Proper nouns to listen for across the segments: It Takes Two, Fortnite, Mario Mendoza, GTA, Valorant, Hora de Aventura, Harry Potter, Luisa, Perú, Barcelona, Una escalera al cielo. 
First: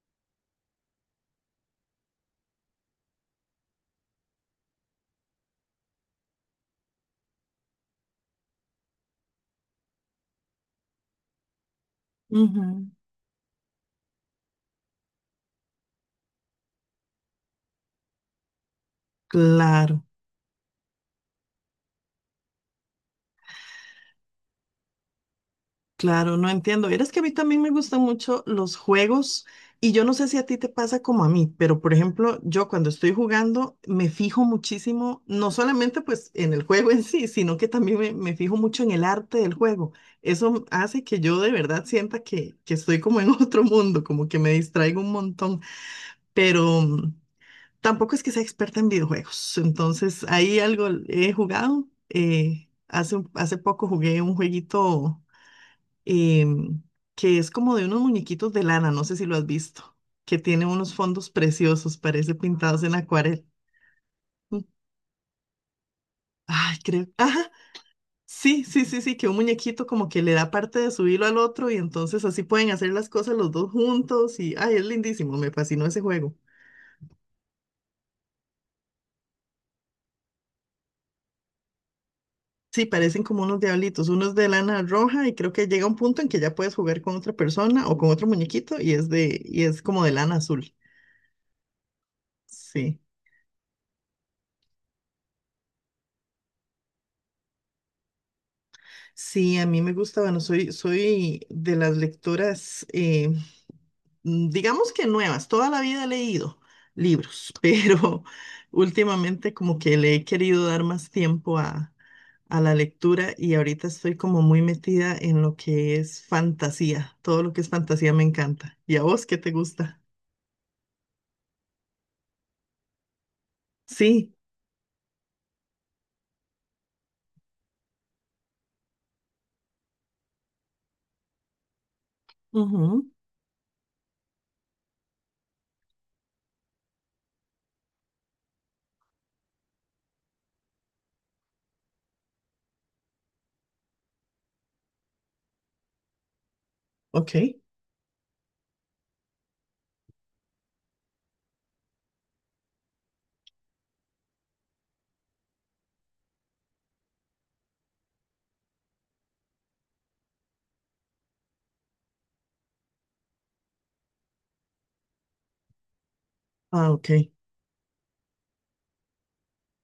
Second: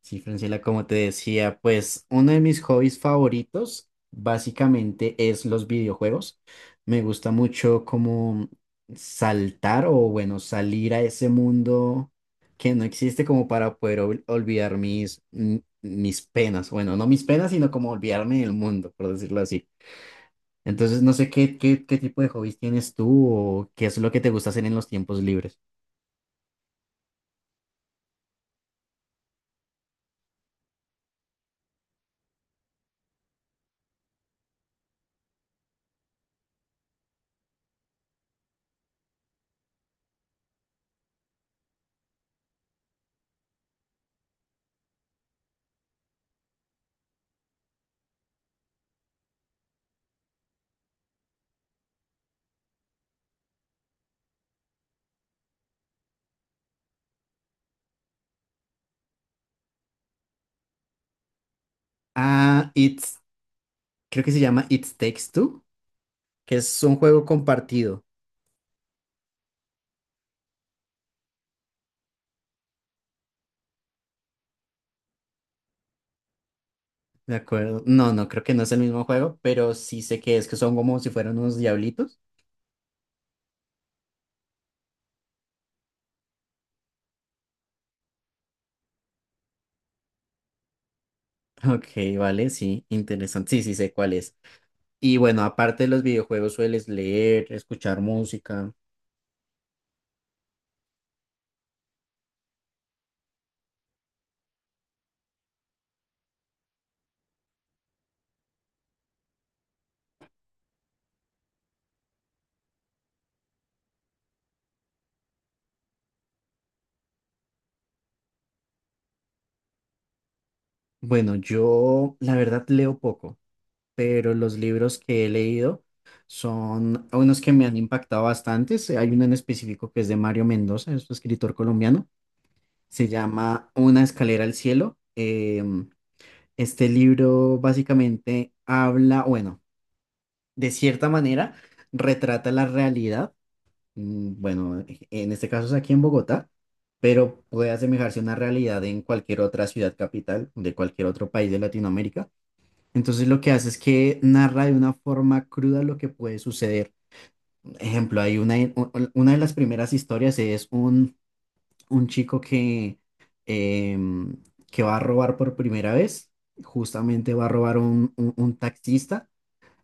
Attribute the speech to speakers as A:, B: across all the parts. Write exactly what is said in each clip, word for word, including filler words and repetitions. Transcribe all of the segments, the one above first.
A: Sí, Francela, como te decía, pues uno de mis hobbies favoritos básicamente es los videojuegos. Me gusta mucho como saltar o bueno, salir a ese mundo
B: Ujú.
A: que no existe como para poder ol- olvidar mis, mm, mis penas. Bueno, no mis penas, sino como olvidarme del mundo, por decirlo así.
B: Claro,
A: Entonces, no sé qué, qué, qué tipo de hobbies tienes tú o qué es lo que te gusta hacer en los tiempos libres.
B: claro, no entiendo. Verás que a mí también me gustan mucho los juegos y yo no sé si a ti te pasa como a mí, pero por ejemplo, yo cuando estoy jugando me fijo muchísimo, no solamente pues en el juego en sí, sino que también me, me fijo mucho en el arte del juego. Eso hace que yo de verdad sienta que, que estoy como en otro mundo, como que me distraigo un montón, pero... mm, tampoco es que sea experta en videojuegos, entonces ahí algo he jugado. Eh, hace, un- hace poco jugué un jueguito em, que es como de unos muñequitos de lana, no sé si lo has visto, que tiene unos fondos preciosos, parece
A: Ah,
B: pintados en
A: It's,
B: acuarela.
A: Creo que se
B: Mm.
A: llama It Takes Two, que
B: Ay,
A: es un
B: creo.
A: juego
B: Ajá,
A: compartido.
B: sí, sí, sí, sí, que un muñequito como que le da parte de su hilo al otro y entonces así pueden hacer las cosas los dos juntos y, ay, es lindísimo, me fascinó ese juego.
A: De acuerdo. No, no, creo que no es el mismo juego, pero sí sé que es que son como si fueran unos diablitos.
B: Sí, parecen como unos diablitos, unos de lana roja y creo que llega un punto en que ya puedes jugar con otra persona o con otro muñequito y es de y es como de lana azul.
A: Ok, vale, sí,
B: Sí.
A: interesante. Sí, sí sé cuál es. Y bueno, aparte de los videojuegos, sueles leer, escuchar música.
B: Sí, a mí me gusta, bueno, soy soy de las lectoras eh, mm, digamos que nuevas, toda la vida he leído libros, pero últimamente como que le he querido dar más tiempo a a la lectura y ahorita estoy como muy metida en lo que es fantasía, todo lo que es fantasía me encanta. ¿Y a vos qué te gusta?
A: Bueno, yo la verdad leo poco,
B: Sí.
A: pero los libros que he leído son unos que me han impactado bastante. Sí, hay uno en específico que es de Mario Mendoza, es un escritor colombiano. Se
B: Ujú.
A: llama Una escalera al cielo. Em, este libro básicamente habla, bueno, de cierta manera, retrata la realidad. mm, Bueno, en este caso es aquí en Bogotá,
B: Ok.
A: pero puede asemejarse a una realidad en cualquier otra ciudad capital de cualquier otro país de Latinoamérica. Entonces lo que hace es que narra de una forma cruda lo que puede suceder. Ejemplo, hay una, u- una de las primeras historias es un, un chico que, em, que va a robar por primera vez.
B: Ah, ok.
A: Justamente va a robar un un- un taxista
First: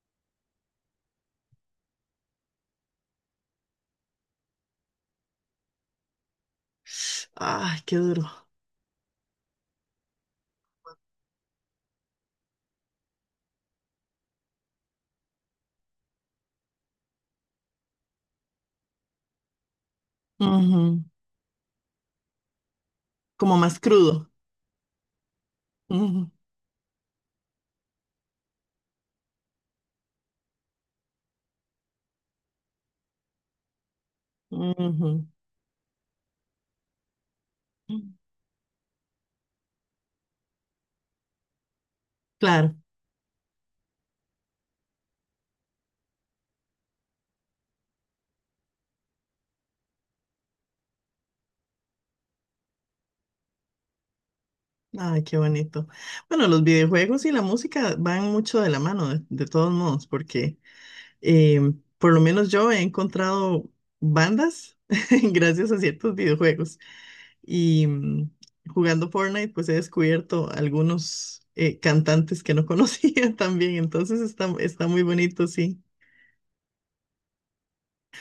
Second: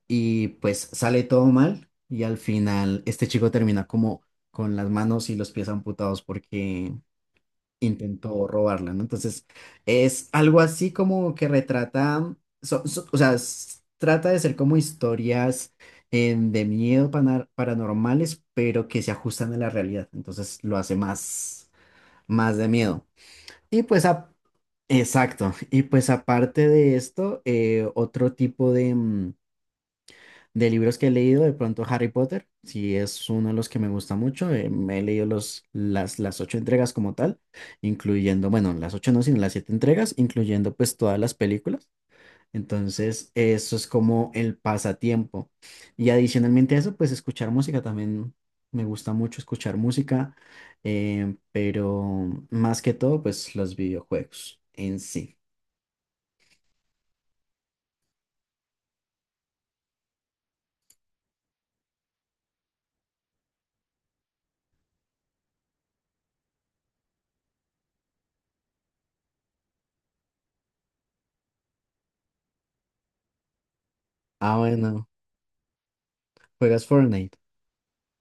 A: y pues sale todo mal y al final este chico termina como con las manos y los pies amputados porque
B: Ay, qué
A: intentó
B: duro.
A: robarla, ¿no? Entonces es algo así como que retrata, so- so- o sea, s- trata de ser como historias eh, de miedo pana- paranormales, pero que se ajustan a la realidad, entonces lo hace
B: Ujú.
A: más, más de miedo.
B: Como más
A: Y pues
B: crudo.
A: a- Exacto. Y pues
B: Ujú,
A: aparte de esto, eh, otro tipo de, mm, de libros que he leído, de pronto Harry Potter, sí es uno de los que me gusta mucho. Eh, me he
B: ujú.
A: leído los, las, las ocho entregas como tal, incluyendo, bueno, las ocho no, sino las siete entregas, incluyendo pues todas las películas.
B: Claro.
A: Entonces, eso es como el pasatiempo. Y adicionalmente a eso, pues escuchar música también me gusta mucho escuchar música, eh, pero más que todo, pues los videojuegos en
B: Ay, qué
A: sí.
B: bonito. Bueno, los videojuegos y la música van mucho de la mano, de, de todos modos, porque eh, por lo menos yo he encontrado bandas gracias a ciertos videojuegos. Y mm, jugando Fortnite, pues he descubierto algunos eh, cantantes que no conocía también. Entonces está,
A: Ah,
B: está muy
A: bueno,
B: bonito, sí.
A: juegas Fortnite.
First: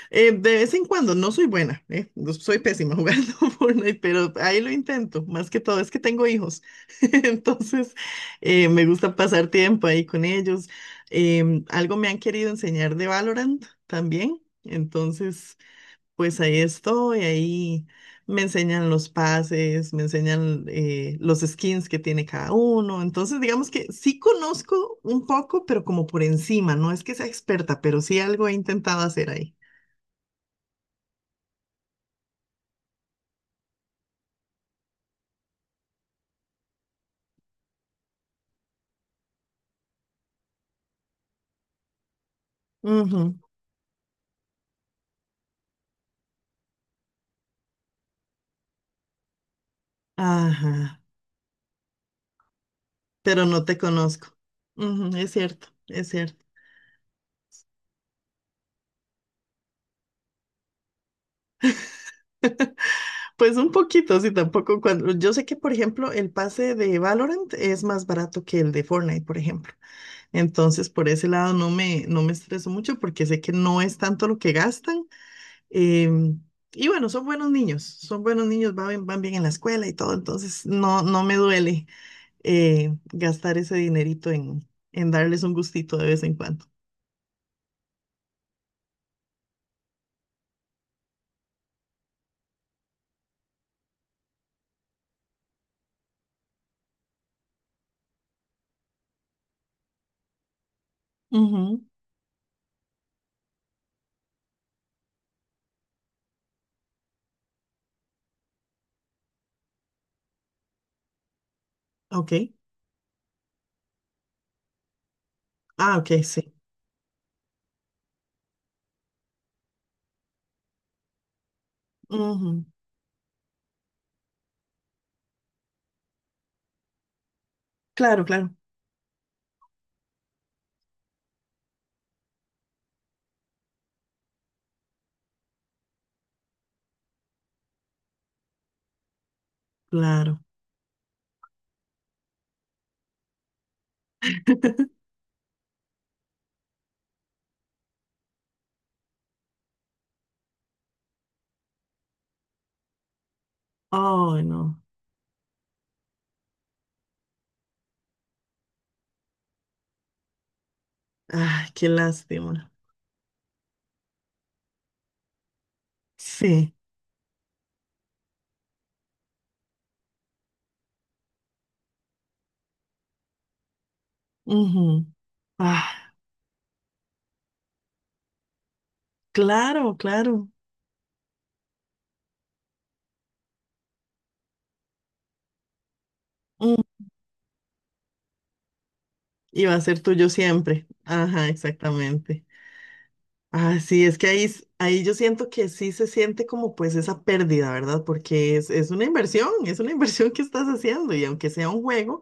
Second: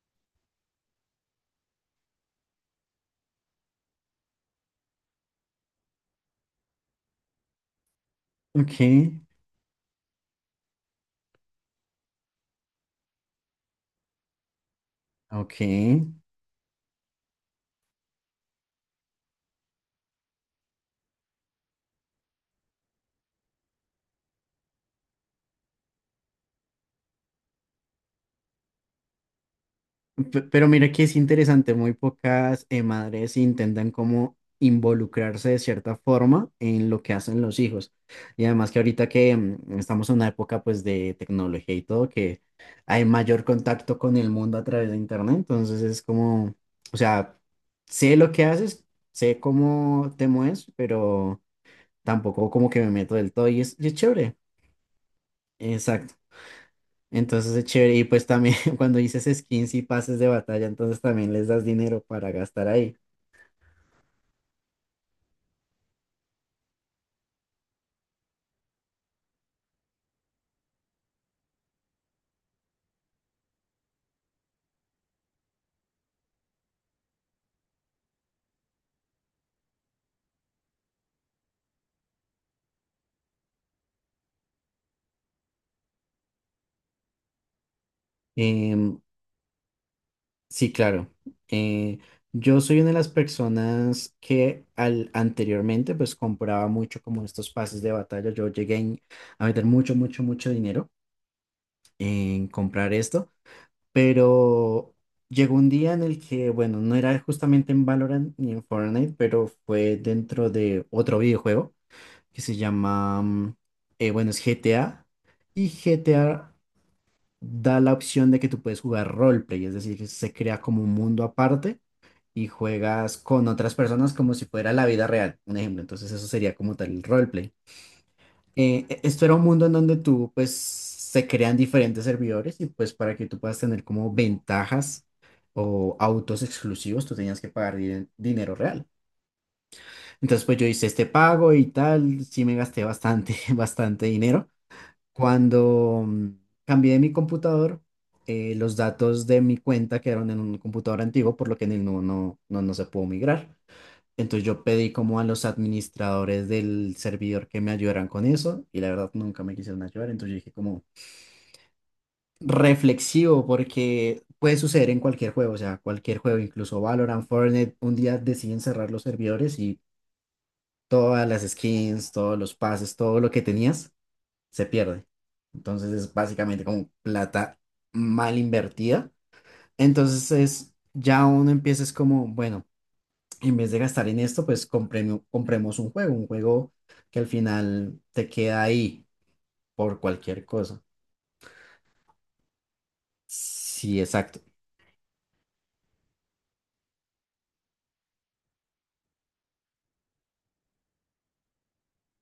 B: Eh, de vez en cuando, no soy buena, eh, no- soy pésima jugando Fortnite, pero ahí lo intento. Más que todo es que tengo hijos, entonces eh,
A: Ok,
B: me gusta pasar tiempo ahí con ellos. Em, algo me han querido enseñar de Valorant también, entonces
A: ok.
B: pues ahí estoy, ahí me enseñan los pases, me enseñan eh, los skins que tiene cada uno. Entonces, digamos que sí conozco un poco, pero como por encima, no es que sea experta, pero sí algo he intentado hacer ahí.
A: Pe- Pero mira que es interesante, muy pocas eh, madres intentan como involucrarse de cierta forma en lo que hacen los hijos. Y además que ahorita que mm, estamos en una época pues de tecnología y todo, que hay
B: Ujú.
A: mayor contacto con el mundo a través de internet, entonces es como, o sea, sé lo que haces, sé cómo te mueves,
B: Ajá,
A: pero tampoco como que me meto del
B: pero
A: todo y
B: no
A: es,
B: te
A: y es chévere.
B: conozco. Ujú, es cierto, es
A: Exacto,
B: cierto.
A: entonces es chévere. Y pues también cuando dices skins y pases de batalla, entonces también les das dinero para gastar ahí.
B: Pues un poquito, sí, tampoco cuando... Yo sé que, por ejemplo, el pase de Valorant es más barato que el de Fortnite, por ejemplo. Entonces, por ese lado no me, no me estreso mucho porque sé que no es tanto lo que gastan. em, y bueno, son buenos niños, son buenos niños, van, bien- van bien en la escuela y todo. Entonces, no, no me duele eh, gastar ese dinerito en, en darles un gustito de vez en cuando.
A: Em, sí, claro. Eh, yo soy una de las personas que al, anteriormente pues compraba mucho como estos pases de batalla. Yo llegué en- a meter mucho, mucho, mucho dinero
B: Ujú.
A: en comprar esto, pero llegó un día en el que, bueno, no era justamente en Valorant ni en Fortnite, pero fue dentro de otro videojuego
B: Ok.
A: que se llama, mm, eh, bueno, es G T A, y
B: Ah, ok,
A: G T A
B: sí.
A: da la opción de que tú puedes jugar roleplay, es decir, que se crea como un mundo aparte y
B: Ujú.
A: juegas con otras personas como si fuera la vida real, un ejemplo, entonces eso sería como tal el roleplay.
B: Claro, claro,
A: Eh, e- esto era un mundo en donde tú, pues, se crean diferentes servidores y pues para que tú puedas tener como ventajas o autos exclusivos, tú tenías que pagar din- dinero real.
B: claro.
A: Entonces, pues yo hice este pago y tal, sí me gasté bastante, bastante dinero. Cuando mm, cambié mi computador, eh, los datos de mi cuenta quedaron en un computador antiguo, por lo que en el nuevo no, no, no se pudo migrar.
B: Ay,
A: Entonces yo
B: no.
A: pedí como a los administradores del servidor que me ayudaran con eso y la verdad nunca me quisieron ayudar. Entonces yo dije como
B: Ay, qué lástima.
A: reflexivo porque puede suceder en cualquier juego, o sea, cualquier juego,
B: Sí,
A: incluso Valorant, Fortnite, un día deciden cerrar los servidores y todas las skins, todos los pases, todo lo que tenías se
B: ujú.
A: pierde.
B: Ah,
A: Entonces es básicamente como plata mal invertida.
B: claro,
A: Entonces
B: claro.
A: es, ya uno empieza es como, bueno, en vez de gastar en esto, pues compremo- compremos un juego, un juego
B: Mm.
A: que al final te queda ahí
B: Y va a ser
A: por
B: tuyo
A: cualquier cosa.
B: siempre. Ajá, exactamente. Ah,
A: Sí,
B: sí, es que
A: exacto.
B: ahí, s- ahí yo siento que sí se siente como pues esa pérdida, ¿verdad? Porque es, es una inversión, es una inversión que estás haciendo y aunque sea un juego,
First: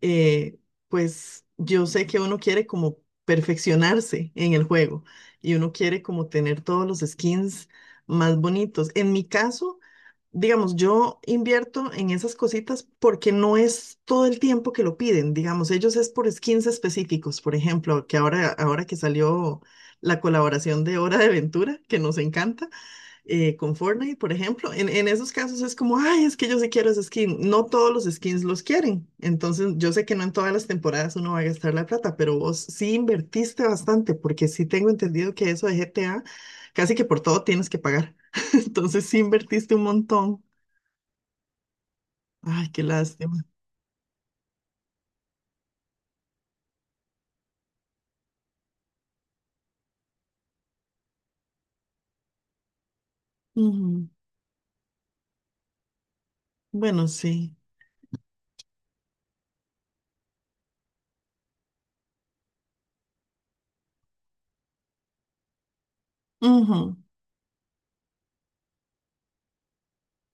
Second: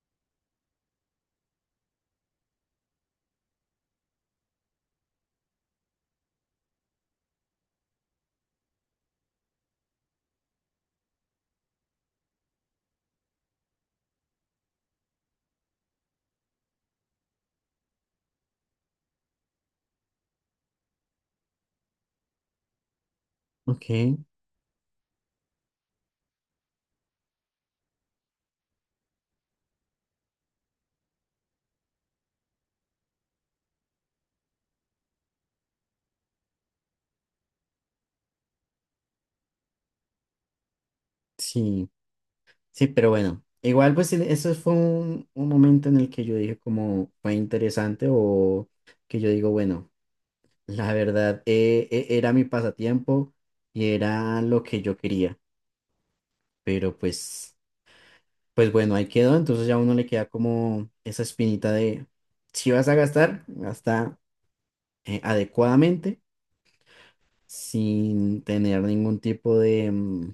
B: eh, pues yo sé que uno quiere como perfeccionarse en el juego y uno quiere como tener todos los skins más bonitos. En mi caso... Digamos, yo invierto en esas cositas porque no es todo el tiempo que lo piden, digamos, ellos es por skins específicos, por ejemplo, que ahora, ahora que salió la colaboración de Hora de Aventura, que nos encanta, eh, con
A: Ok,
B: Fortnite, por ejemplo, en, en esos casos es como, ay, es que yo sí quiero ese skin, no todos los skins los quieren, entonces yo sé que no en todas las temporadas uno va a gastar la plata, pero vos sí invertiste bastante, porque sí tengo entendido que eso de G T A, casi que por todo tienes que pagar, entonces sí invertiste un montón.
A: sí,
B: Ay, qué
A: sí, pero
B: lástima.
A: bueno, igual pues el- eso fue un, un momento en el que yo dije como fue interesante o que yo digo, bueno. La verdad, eh, e- era mi pasatiempo y
B: Ujú.
A: era lo que yo quería, pero
B: Bueno, sí.
A: pues, pues bueno, ahí quedó, entonces ya a uno le queda como esa espinita de, si vas a gastar, gasta eh, adecuadamente,
B: Ujú.
A: sin tener ningún tipo de, mm,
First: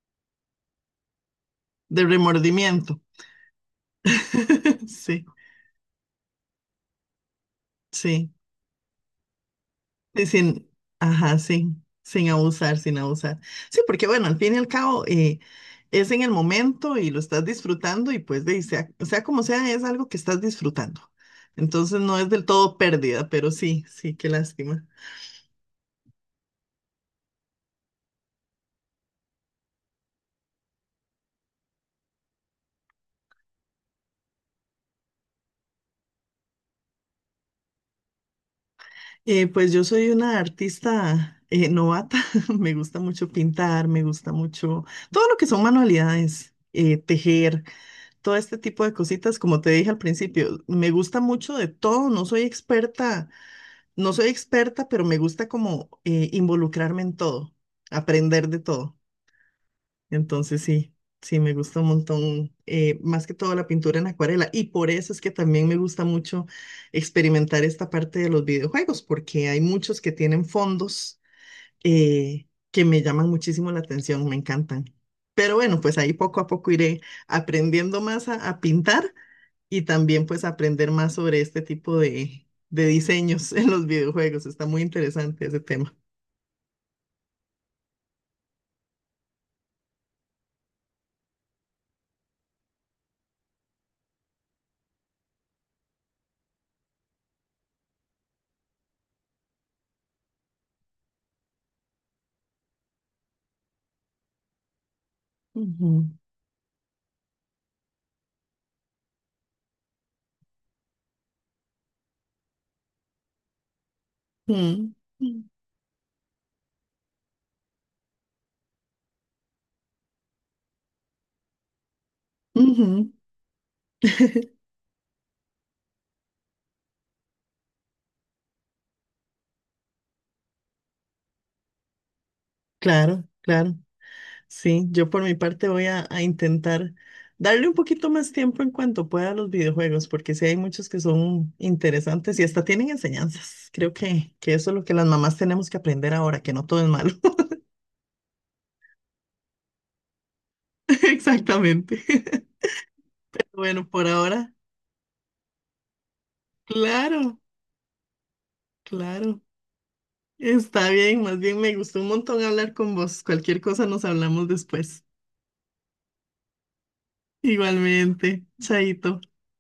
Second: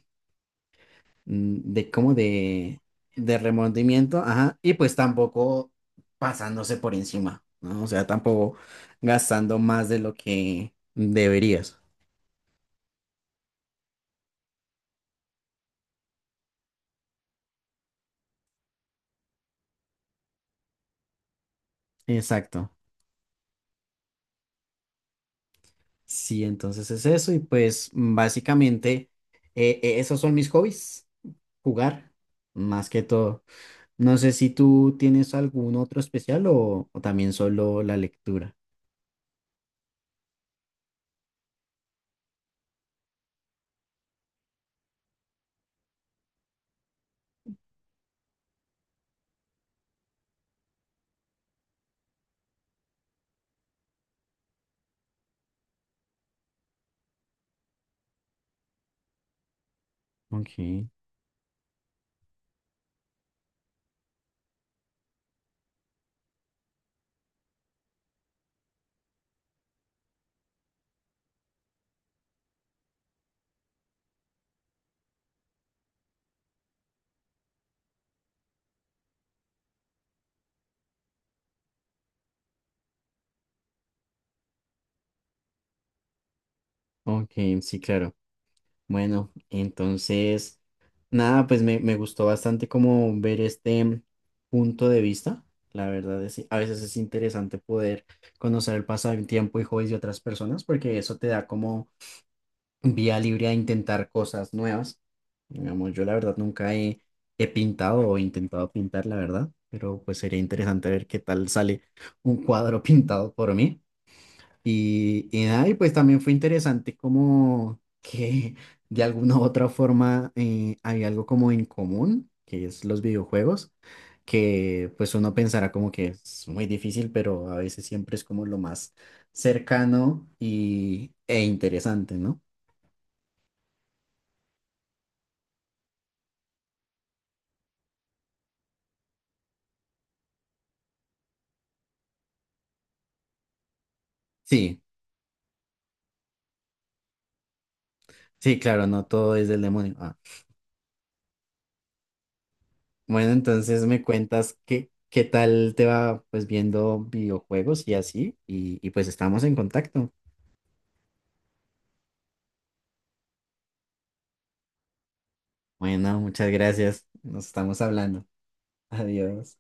A: mm, de
B: De
A: como de,
B: remordimiento.
A: de remordimiento, ajá, y pues
B: Sí,
A: tampoco pasándose por encima, ¿no? O sea,
B: sí.
A: tampoco gastando más de lo
B: Sí, sin,
A: que
B: ajá,
A: deberías.
B: sin, sin abusar, sin abusar. Sí, porque bueno, al fin y al cabo eh, es en el momento y lo estás disfrutando y pues de, sea, sea como sea, es algo que estás disfrutando. Entonces no es del
A: Exacto.
B: todo pérdida, pero sí, sí, qué lástima.
A: Sí, entonces es eso y pues básicamente eh, eh, esos son mis hobbies, jugar más que todo. No sé si tú tienes algún otro especial o, o también solo la lectura.
B: Eh, pues yo soy una artista eh, novata, me gusta mucho pintar, me gusta mucho todo lo que son manualidades, eh, tejer, todo este tipo de cositas, como te dije al principio, me gusta mucho de todo, no soy experta, no soy experta, pero me gusta como eh, involucrarme en todo, aprender de todo. Entonces
A: Ok,
B: sí, sí, me gusta un montón, eh, más que todo la pintura en acuarela. Y por eso es que también me gusta mucho experimentar esta parte de los videojuegos, porque hay muchos que tienen fondos eh, que me llaman muchísimo la atención, me encantan. Pero bueno, pues ahí poco a poco iré aprendiendo más a, a pintar y también pues aprender más sobre este tipo de, de diseños en los videojuegos. Está muy interesante ese tema.
A: ok, sí, claro. Bueno, entonces, nada, pues me, me gustó bastante como ver este punto de vista. La verdad es, a veces es interesante poder conocer el pasado del tiempo y hobbies de otras personas porque eso te da como vía libre a intentar cosas nuevas.
B: Ujú,
A: Digamos, yo la verdad nunca he, he pintado o intentado pintar, la verdad, pero pues sería interesante ver qué tal sale un cuadro pintado por mí.
B: mm,
A: Y, y nada, y pues también fue interesante como que de alguna u otra forma eh, hay algo como en común, que es los
B: ujú.
A: videojuegos, que pues uno pensará como que es muy difícil, pero a veces siempre es como lo más cercano y, e interesante, ¿no?
B: Claro, claro. Sí, yo por mi parte voy a, a intentar darle un poquito más tiempo en cuanto pueda a los videojuegos, porque sí hay muchos que son interesantes y hasta tienen enseñanzas. Creo que, que eso es
A: Sí.
B: lo que las mamás tenemos que aprender ahora, que no todo es malo.
A: Sí, claro, no todo es del demonio. Ah.
B: Exactamente.
A: Bueno, entonces
B: Bueno,
A: me
B: por ahora,
A: cuentas qué, qué tal te va pues viendo
B: claro,
A: videojuegos y así, y, y pues
B: claro.
A: estamos en contacto.
B: Está bien, más bien me gustó un montón hablar con vos. Cualquier cosa nos hablamos después.
A: Bueno, muchas gracias. Nos estamos hablando.
B: Igualmente, Chaito.
A: Adiós.